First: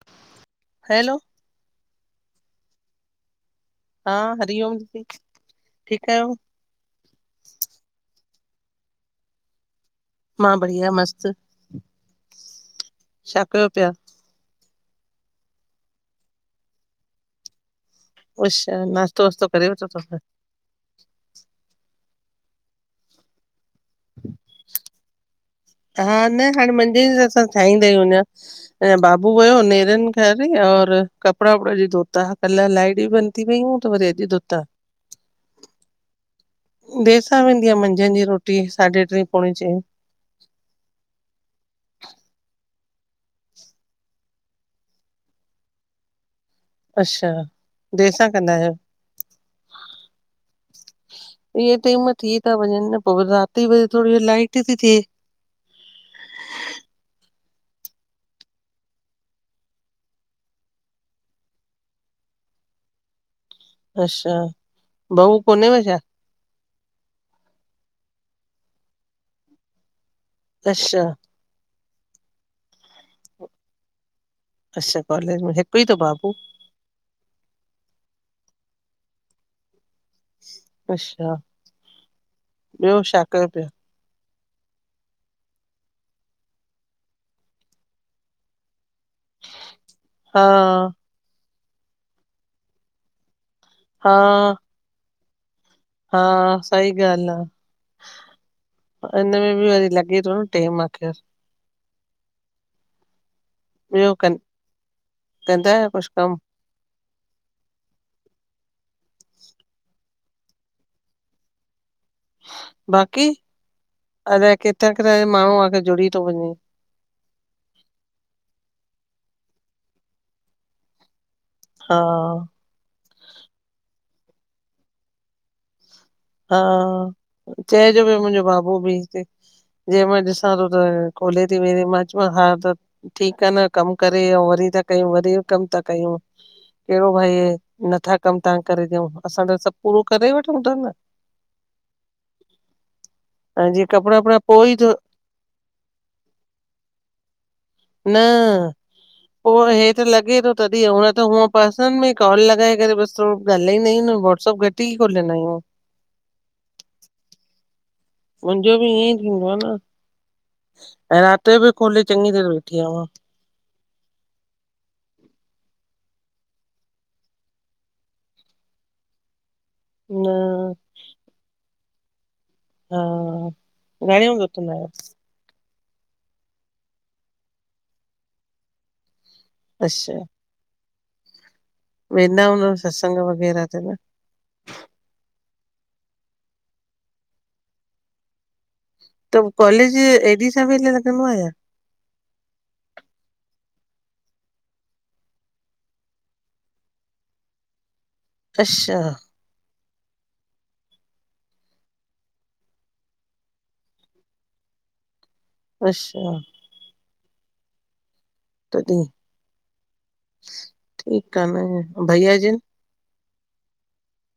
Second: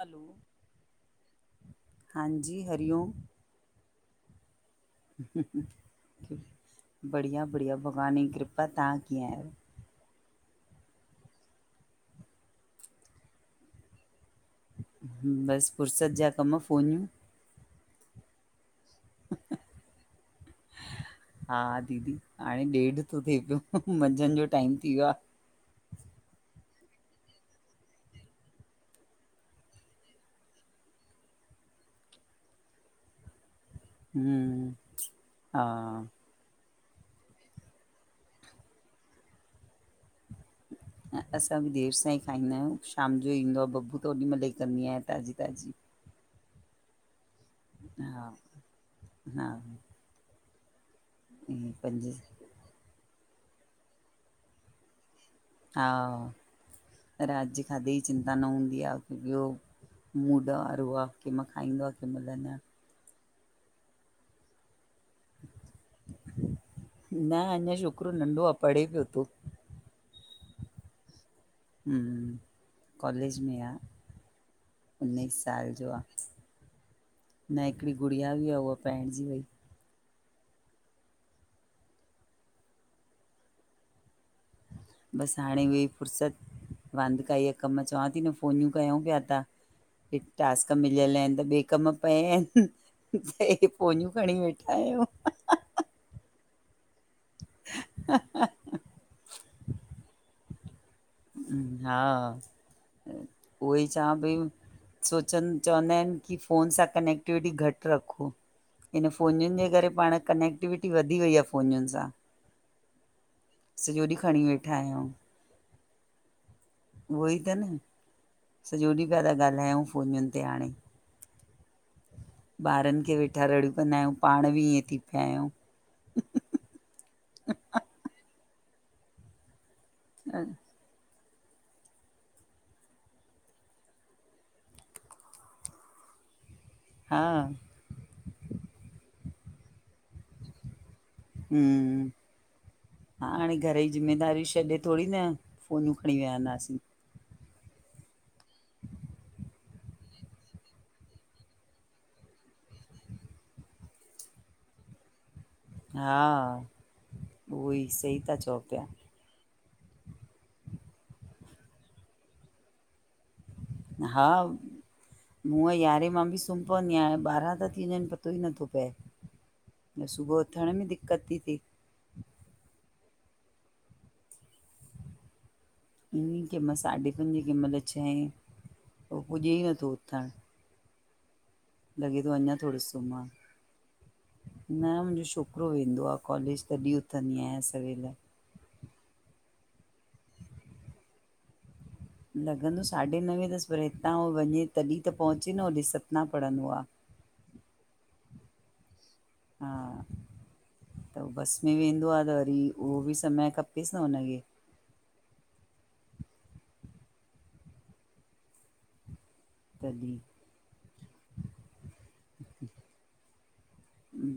हलो! Hello! हांजी हरिओम। हां हरिओम। ठीकु आहियो हुं-हुं-हुं बढ़िया- बढ़िया भॻवान ई कृपा तां कीअं आयो? मां बढ़िया मस्तु छा कयो पया? बस फुर्सत ॼा कम फ़ोनयूं। अच्छा नास्तो- वास्तो करे वरतो तव शा? हा दीदी! हाणें ॾेढ़ तो थेए पयो मंझंन ॼो टाइम ती वयो आ। हा न हाणे मंझंन ॼे हिसाब सां ठाईदा आयूं अञां। अञां बाबू वयो, नेरन खादी और कपड़ा-वपड़ा अॼ धोता, कल लाइट ॿि बन्द थी वंयू त वरी अॼु धोता हूं-हा देर सां वेंदी आ मंझंन ॼी रोटी, साढे़ ट्रीं पौंणें चईं। [inaudible] ऐं सां ॿि देर सां ई खाईंदा आयूं, शाम जो ईंदो आ बब्बू त ओॾीमल्ह ई कंदी आयां ताज़ी- ताज़ी। अच्शा देर हा सां कंदा आयो? हा ऐं इंएं पंजे टेम थी था वञन न पो वरी रात जो वरी थोरी लाइट थी थेए। हा! रात जे खाधे ॼी चिंता न हूंदी आ की ॿयो मुड वारोआ केंमल खाईंदो आ, केंमल न। अच्शा बहू कोनेव छा? न अञां शोकरो नंढो आ पढे़ पयो तो। अच्शा हूं कॉलेज में आ। अच्छा उन्नीस कॉलेज में साल हिकु ई ॼो अथव आ बाबू न हिकड़ी गुड़िया ॿि आ उहा पाइणॼी वई। अशा ॿयो शा कयो पया? बस हांणें वेई फुर्सत वांंदकाईय जा कम चवां ती न फ़ोनयूं कयऊं पया हे हा टास्क मिलयल आयन त ॿे कम पया आयन। फोनियूं हा खणी वेठा आयूं। हा, सई ॻाल आ इनमें ॿि वरी लॻे तो न। टेम आ खेर। हम्म, हा उओई ॿियो चवां पई कं सोचन कंदा आहियो चवंदा कुझु आयन कमु? की फोन सां कनैक्टविटी घट रखो। इन फ़ोनियुन जे करे पाण कनेक्टविटी वधी वई आ फ़ोनयुन सां। बाक़ी! सॼो ॾींहुं खणी अलाए वेठा किथां-किथां ॼो माणू आके जुड़ी तो वञे। उहई त न, सॾो ॾींह पया था ॻाल्हायू फ़ोनन ते हांणें। हा ॿारन खे वेठा रड़ियूं कंदा आहयूं, पांण बी ईअं थी पया आहयूं। हा चए जो पयो मुंहजो बाबू बी हिते जेंह मल ॾिसां तो खोले थी वेह मां च्यो मांस हा त ठीक आ न, कम करे औं वरी ता कयूं, वरी कम ता कयूं। केहड़ो हा भई, नथा कम तहां खे करे ॾियऊं, असां त सभ पूरो करे वठूं ता न। हूं- हाणें ऐं घर जीअं जी कपिड़ा वपड़ा जिम्मेदारियूं पोइ ई शॾे धो थोडी न फोनियूं खणीं विहंदासीं। न पो हेत लॻे तो नत तॾी न त हूअं पर्सन में कॉल लॻाए करे बस थोडो गालाईंदा आहयूं न वाटसप घट ई खोलनायूं। हा- उहोई सई मुंजो बी ईअंई थींदो आ न। ऐं रात जो बी खोले चङी देर वेठी आहयां। हा हुंअ यारहें मां बी सुम्म पवंदी आहयां, हांणें ॿारहां ता थी वञन पतो ई नथो पए। न सुबुह जो उथण में दिक्क़त ती थे। हा, घणें वॻे उथंदा आहयो? ईअं केंह मल साढे पंजे केंह मल छहें पो पुॼे ई नथो अच्छा उथंण लॻे तो वेंदा अञा हूंदव थोड़ो सत्संग सुम्मा। वग़ैरह ते न न मुंजो शोकरो वेंदो आहे कॉलेज तॾहिं उथंदी आहियां सवेल। त कॉलेज ऐॾी सवेल लॻंदो आ छा? लॻंदो साढे नवें तस पर हितां हो वञे तॾहिं त पहुंचे न होॾे, सतना पढ़ंदो आ। अश्शा हा त बस में वेंदो आ त वरी उहो बी समय खपेस न हुनखे। अश्शा तॾहिं, तॾहिं ठीक आ न। भैया जन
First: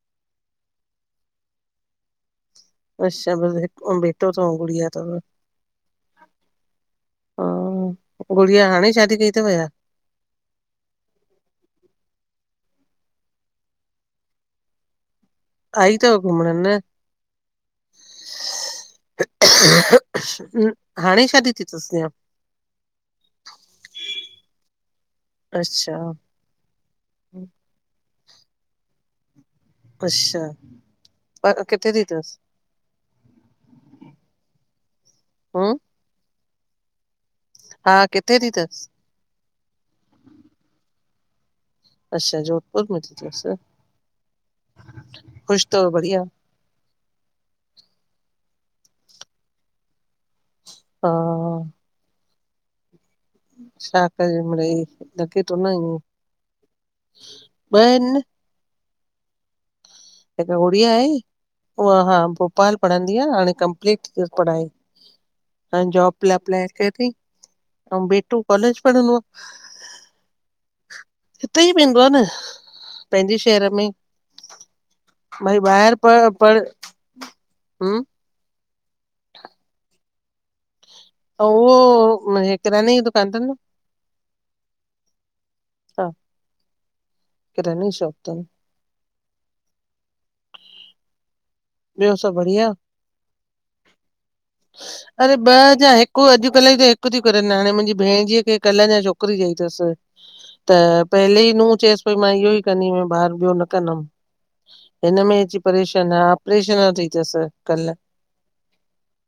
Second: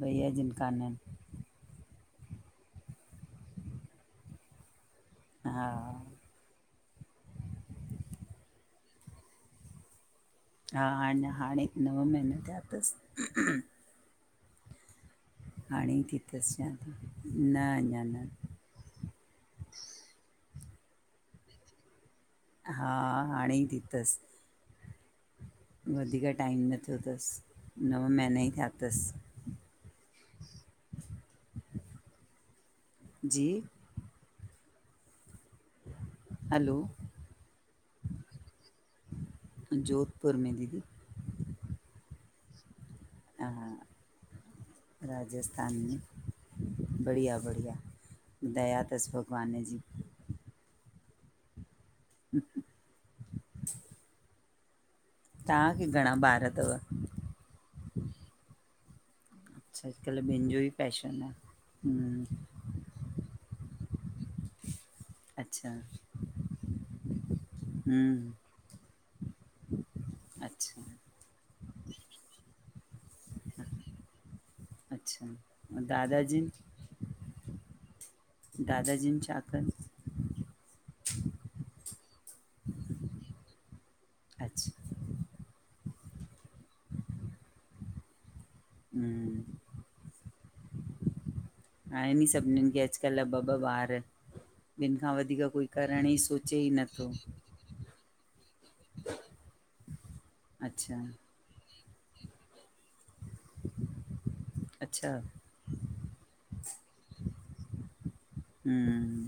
भईया जन कानन। अश्शा बस हिक बेटो तव, गुड़िया तव? हा गुड़िया हाणे शादी कई तव छा? हा अञा हाणे नव महीना थैया तस। आई हाणे थी अथव घुमण तस छा न न अञा न हाणें शादी थी तस छा? हा हाणें ई थी तस। अच्छा वधीक टाइम न थैयो तस नव महीना ई थैया तस। अश्शा, पर किथे थी तस? जी पो हलो। हा किथे थी तस? जोधपुर में दीदी। अश्शा जोधपुर में थी तस। ख़ुश तव बढ़िया? बढ़िया-बढ़िया दया तस भॻवान जी। हा [inaudible] छा कजे मिढ़़ई, ढके तो तव्हांखे इंञें, घणा ॿार अथव ॿ हिन। अच्छा अॼुकल्ह ॿियनि हिकु जो ई गुड़िया आहे, पैशन उहा हा हम्म भोपाल पढ़ंदी आ, हाणे कंपलीट थी वयस पढ़ाई। अच्छा हाणे जॉब लाए अप्लाई कयो तई, अऊं हम्म बेटो कॉलेज पढ़ंदो आ। अच्छा। हितेई वेंदो आ न, पंहिंजे शहर में ई अच्छा, अंउं प दादा जन? पढ़ हम्म दादा जनि छा कनि? अ उहो किराने जी दुकान तनि न। अच्छा। हा, किरने जी शॉप तनि। हम्म। ॿियो आहिनि ई सभु बढ़िया? सभिनीनि खे अॼुकल्ह ॿ-ॿ ॿार। ॿिनि खां अरे वधीक कोई ॿ जा करण ई हिकु, सोचे ई अॼुकल्ह ज्यूं त हिकु नथो ती करेनि, हाणे मुंजी भेण जीअ खे कल्ह अञां छोकरी ॼाई तसि, त अच्छा पहले ई नूह चेस पई मां इह्यो ई कंदीमय ॿार, ॿियो न कंदमि अच्छा हिन में अची परेशान आ अपरेशन सां थी तस, कल्ह। हम्म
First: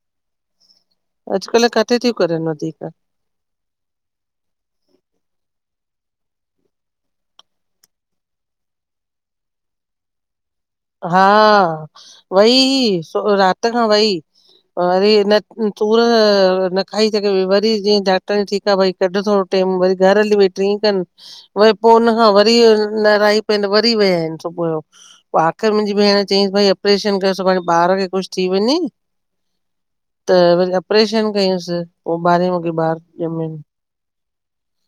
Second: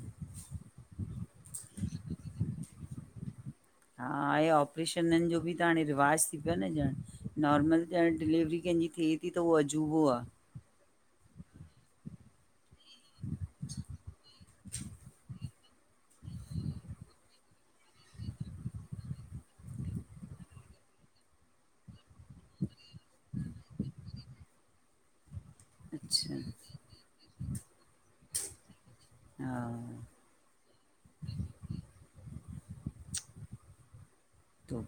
अॼुकल्ह काथे तियूं करनि वधीक। हा, आहे ऑपरेशननि जो बि त हाणे रिवाजु थी पियो न ॼण, नॉर्मल ॼणु डिलेवरी कंहिंजी थिए -ती त उहो अजूबो आ हा, वई ही राति खां वई, वरी हिन सूर न खाई सघेई पई, वरी जीअं डॉक्टरियांणी च्यंईंस ठीकु आ भई कढु थोड़ो टेम, वरी घर हली वई ट्रीं खनि वरी पो उनख वरी न रहिई पयनि त वरी वया हिनि सुबुह जो आख़िर मुंहिंजी भेण अच्छा चयईंसि भई ऑपरेशन कर, सुभाणे ॿार खे कुछु थी वञें हा। त वरी अपरेशन कयंउसि, पो ॿारहें वॻे ॿार ॼमियुन। तो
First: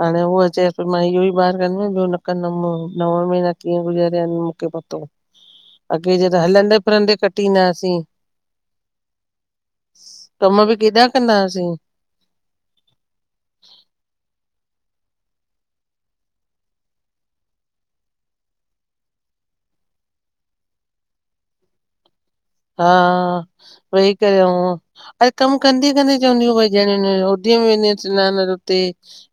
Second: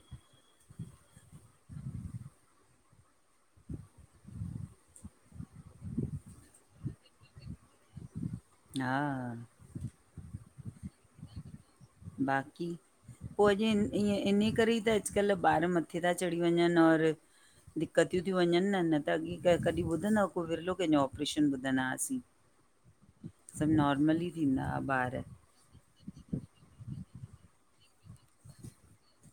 हाणे उहा चएस पई मां इह्यो ई ॿार कंदी मंए, ॿियो न कंदमि नव महीना कीअं गुज़ारिया हिनि मुखे पतो अॻे जे त हलंदे फिरंदे कटींदाहासीं। हा। कम बि केॾा कंदा हासीं बाक़ी पो अॼु इअं इन्ह करे ई त अॼुकल्ह ॿार मथे ता चढ़ी वंञंनि और दिकतियूं तियूं वंञंनि न, न त अॻे कॾहिं ॿुधंदा हुव को विरिलो कंहिंजो ऑपरेशन ॿुधंदा हासीं। हा, वेही करे थींदा हुआ ॿार अंउं कमु कंदे- कंदे चवंदियुं हु भई ॼणियुन, होदीअ में वेंदियूं हूं सिनान ते उते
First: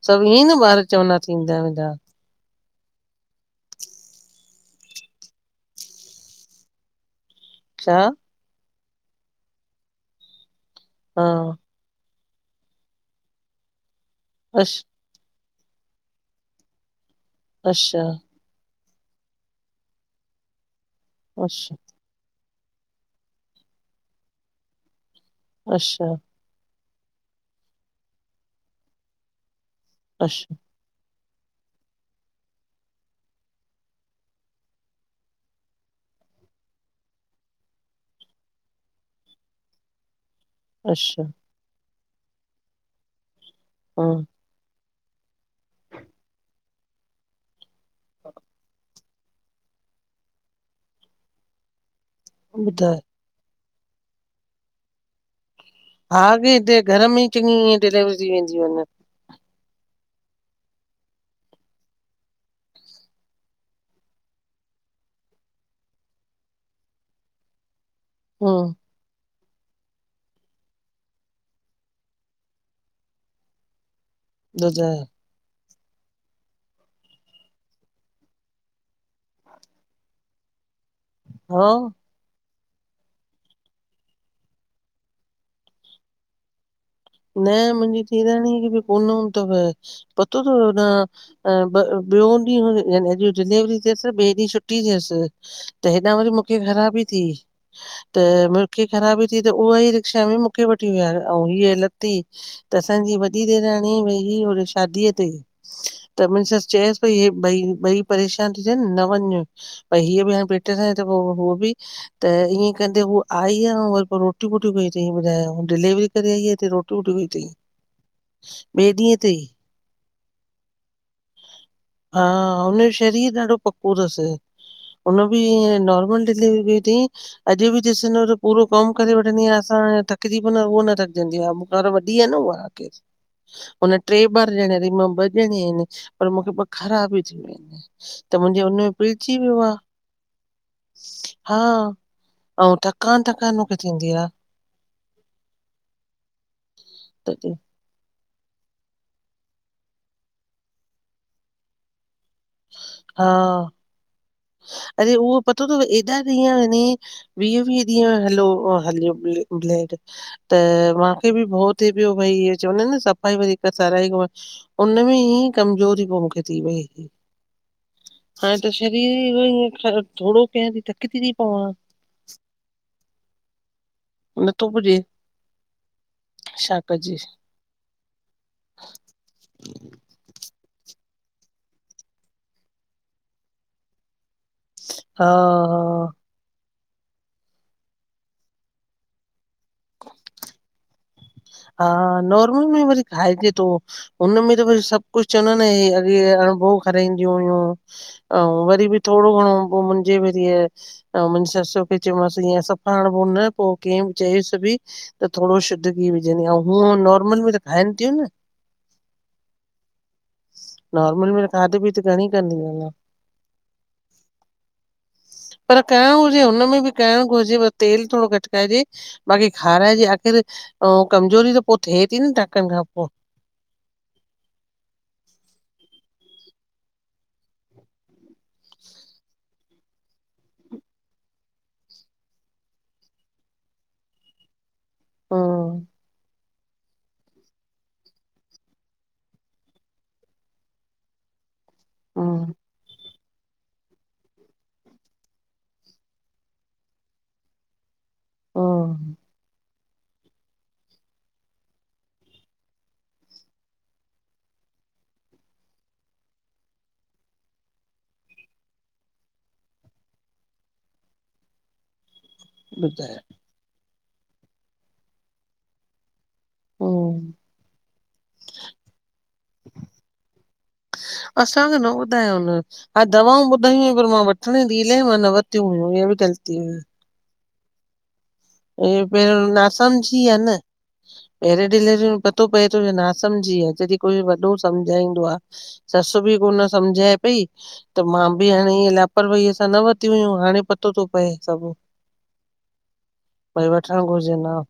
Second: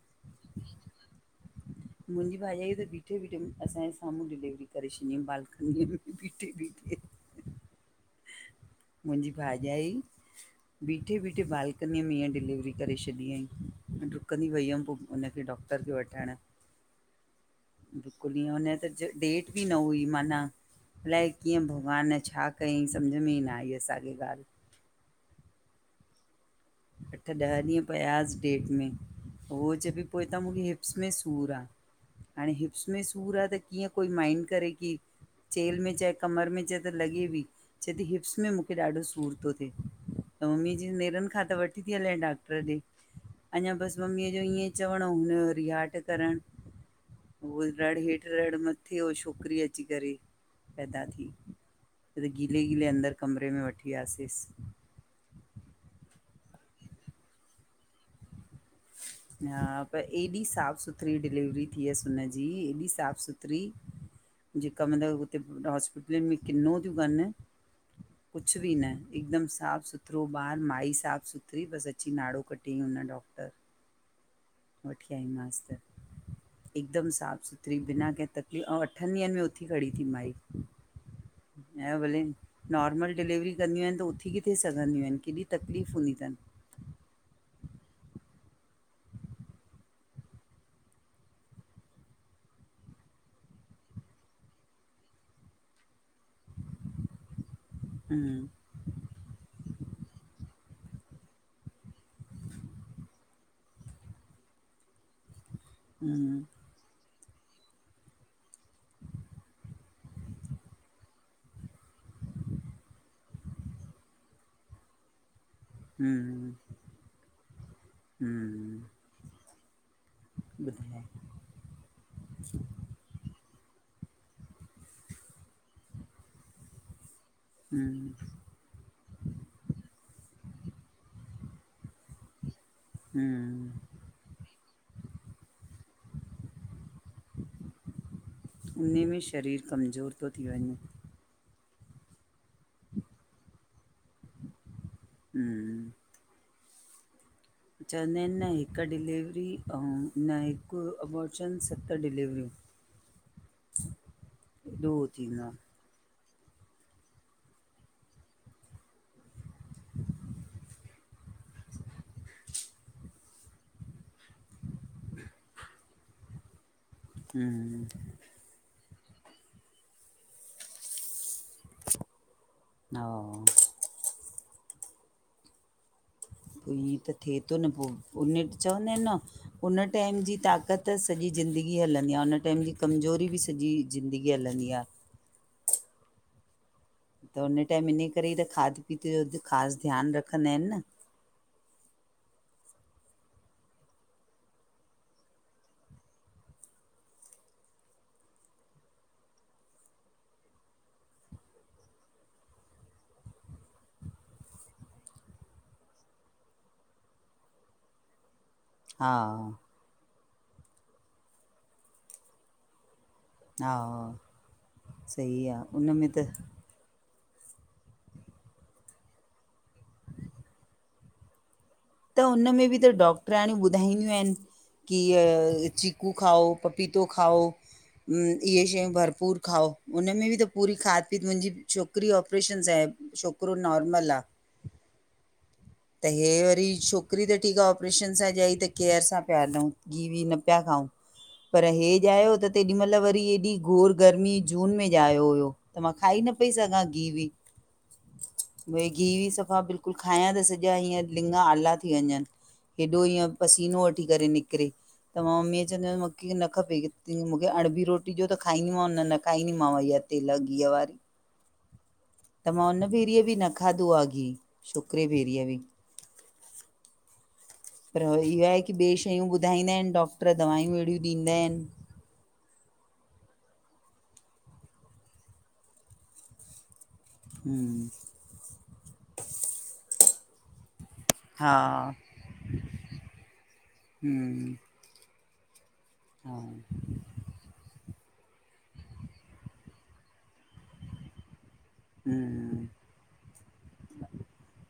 सभु ईअं ई न ॿार चवंदा हा, थींदा वेंदा हा। मुंहिंजी भाॼाईअ त बीठे -बीठे असांजे साम्हूं डिलेवरी करे छॾियंई बालकनीअ में बीठे -बीठे [inaudible] छा? मुंहिंजी भाॼाई, बीठे - हा बीठे बालकनीअ में हींय डिलीवरी क करे छॾी हंईं, ॾुकंदी वई हमि अछ पो हुनखे डॉक्टर खे वठंण अच्छा बिल्कुलु ईअं हुनजे त डेट बि न हुई माना, अलाए कीअं अच्छा भॻवान छा कयई सम्झि में ई न आई असांखे ॻाल्हि अच्छा अठ ॾह ॾींहं पयास डेट में, उहो चए पई त अच्छा मूंखे हिप्स में सूरु आहे हाणे हिप्स में सूरु आहे त कीअं कोई माइंड करे की चेल में चए कमर में चए त लॻे बि छ थी हिप्स में मूंखे ॾाढो सूर तो थिए। त मम्मीअ चयईस अच्छा नेरनि खां त वठी थी हले डॉक्टर ॾे अञा बसि हा मम्मीअ जो ईअं चवण अऊ हुन जो रिहाट करणु उह रड हेठि रड़ मथे मथे उ छोकिरी अची करे पैदा थी गीले गीले ॿुधाए अंदर कमरे में वठी वियासेस हा अॻे हिते घर में ई चङियी ईअ डिलेवरी वेंदियूं हनि। पर एॾी साफ़ सुथरी डिलेवरी थियसि हुनजी एॾी साफ़ सुथरी जेका मतलबु हुते हॉस्पिटलुनि में किनो थियूं कनि, कुझु बि हूं न हिकदमि साफ़ु सुथिरो ॿारु माई साफ़ सुथरी बसि अची नाड़ो कटियई हुन डॉक्टर ॿुधाए वठी आई माँस त हिकदमि साफ़ु सुथरी बिना कंहिं तकलीफ़ ऐं अठनि ॾींहंनि में उथी खड़ी थी माई हा भली नॉर्मल डिलेवरी कंदियूं आहिनि त उथी किथे सघंदियूं आहिनि केॾी तकलीफ़ हूंदी अथनि। न मुंहिंजी ॾेराणीअ खे बि कोन हुन्दो तव, पतो तव होॾा त ॿियों ॾींहुं या अॼु डिलेवरी थियसि ॿिए ॾींहुं छुटी थियसि त हेॾां वरी मूंखे ख़राबी थी त हम्म ख़राबी थी त उहा ई रिक्शा में मूंखे वठी विया ऐं त असांजी वॾी देराणी वई हुयी होॾे शादीअ ते त हम्म मुंहिंजी सस चयेसि पई हे ॿई ॿई परेशान थी थियन न वञ, भई हीअ बि हाणे पेट सां त पो हो बि त ईअं कंदे हू आई आ वरी पोइ रोटी वोटी कई तअं ॿुधाय डिलेवरी करे आई आहे हम्म हिते रोटी कई थई ॿिए ॾींहं ते ई बदाए [unintelligible] हा, हुनजो शरीर ॾाढो पको तसि। उन बि इये नॉर्मल डिलवरी कई तईं अॼु बि ॾिसंदव हम्म त पूरो कम करे वठंदी आ असां थकजी पवन्दास उह न थकजंदी आ मुखां त वॾी आ न उहा आखिर हम्म हुन ट्रै ॿार ॼणया तईं मां ॿ ॼणंया आहिनि पर मूंखे ख़राबी थी वई त मुंहिंजे हुन में उन पीडजी वियो शरीर आ कमज़ोर थो थी वञे हा अऊं थकान थकान मूंखे थींदी आ। हम्म ते [inaudible] चवंदा आहिनि न हिकु डिलीवरी अऊ न हिकु एबॉरशन सत डिलीवरूं हा ह [inaudible] अॼु उहो पतो तव एत हेॾा ॾीहं हले वीह वीह ॾींह हलो हलियो ब्लड त मांखे बि भउ थिए पियो भई चवंदा आहिनि न सफ़ाई वरी सराई उन में ई कमज़ोरी पो मूंखे थी वई हम्म हाणे त शरीर ई एडो ईयं थोड़ो कयां ती थकजी ती हा, नथो पुॼे, छा पोई त कजे थिए तो न, पो उने चवंदा आहिनि न, उन टाइम जी ताक़त, त सॼी ज़िंदगी हलंदी आ, हुन टाइम जी कमज़ोरी बि सॼी ज़िंदगी हलंदी आ, हा-हा, त हुन टाइम इने करे ई त खाध- पीते जो ख़ासि ध्यानु रखंदा इन न। हा, नॉर्मल में वरी खाइजे तो, हुनमें त सभु कुछ चवंदा न, ए अॻे अणुभो खाराईंदियूं हुइयूं, अऊं वरी बि थोड़ो घणो पो मुंहिंजे में थियस, अऊं, मुंहिंजी ससु खे चयोमांस, ईअं सफ़ा अणबो न पो किंय बि चयेसि बि, त थोड़ो शुद्ध की विझंदी आ, हूंअ नॉर्मल बी त खाइनि थियूं न, हा। नॉर्मल में त खाध-पीत घणी कंदीयू ईन, हा, सही आ। उन में त, करणो घुरिजेव, तेल थोड़ो घट खाइजे, बाक़ी खाराइजे हरकेरे, ओं कमजोरी जो पो, थे ती न टाकनि खां पो, प्राणियूं ॿुधाईंदियूं आहिनि की इय चीकू खाओ, पपीतो खाओ, अम, इहे शयूं भरपूर खाओ, उनमें बि त पूरी खाध पीत मुंहिंजी छोकिरी ऑपरेशन सां आहे। छोकिरो नॉर्मल आ। हम्म त हे वरी छोकिरी त ठीकु आ ऑपरेशन सां ॼाई त केअर सां पिया हलऊं, गिहु- वीह न पिया खाऊं। पर हे ॼायो त हम्म तेॾी महिल वरी एॾी गोर गर्मी जून में ॼायो हुयो त मां खाई न पई सघां गिहु- विह, भई गिह हम्म -वीह सफ़ा बिल्कुलु खायां त सॼा हीअं लिंॻ आला थी वञनि। हेॾो ईअं पसीनो वठी करे निकिरे। त मां मम्मीअ चवंदी हुयमि मुंखे न खपे, की मूंखे अणबी रोटी ॾियो त खाईंदीमांव न- न खाईंदीमांव हीअ। तेल घी अ वारी। त मां हुन ॿुधायो भेेरीअ बि न खाधो आ गिहु, छोकिरे भेेरीअ बि। हम्म पर इहो आहे की ॿिए शयूं ॿुधाईंदा आहिनि, डॉक्टर दवायूं अड़ियूं ॾींदा आहिनि। असांखे न ॿुधायो न। हा, दवाऊं ॿुधाई हुयई पर मां वठण ई इलाही मां न वरतीयूं हुयूं, हे बि ग़लती हुई। हम [inaudible] इ पहिरों ना समझी आ न। हा पहिरें डिलेवरी में पतो पए तो या ना समझी आ जॾें कोई हम्म वॾो सम झाईंदो आ, ससु हा बि कोन सम्झाए पई, त मां बि हाणे ईअं लापरवाहीअ सां न वरिती हुयूं हाणे पतो तो पए सभु हम्म भई वठण घुरजेन आं।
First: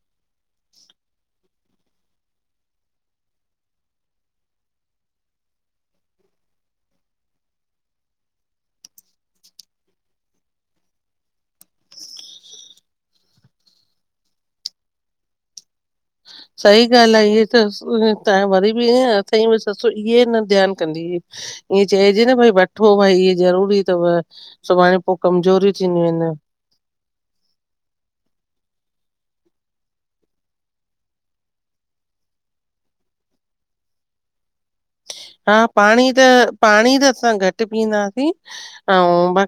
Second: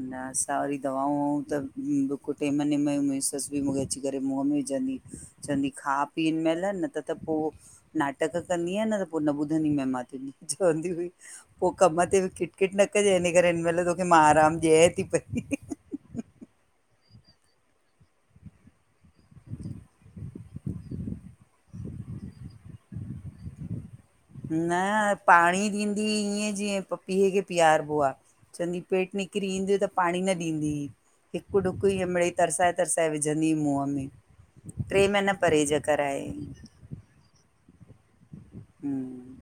न असां वरी दवाऊं ऊं त बिल्कुल टेम नेम मुंहिंजी ससु बि मूंखे अची करे मुंहं में विझंदी ही। चवंदी खा पीअ हिनमहल न त त पोइ नाटक कंदीय न त पोइ न ॿुधंदी में मां तुंहिंजी चवंदी हुई। पोइ कम ते बि किटकिट न कजें, हिन करे हिन महिल तोखे मां आराम ॾियएं ती पई। सही ॻाल्हि आहे, इअ त त्हां वरी बि ईयं अथई बि ससु इहे न ध्यानु कंदी हुई। ईअं चएजे न भई वठो भई ईअ ज़रूरी थव न पाणी ॾींदी ईअं जीअं प पीउ खे पीआरिबो आह चवंदी पेट निकिरी ईंदी त पाणी न ॾींदी हिकु ुक ईीअं मिड़ेई तरिससाए तरसाए विझंदी हु मुंहं में ट्रे महीना हा परहेज पाणी त कराए पाणी त असां घट पीअंदासीं हम्म ऐं बाक़ी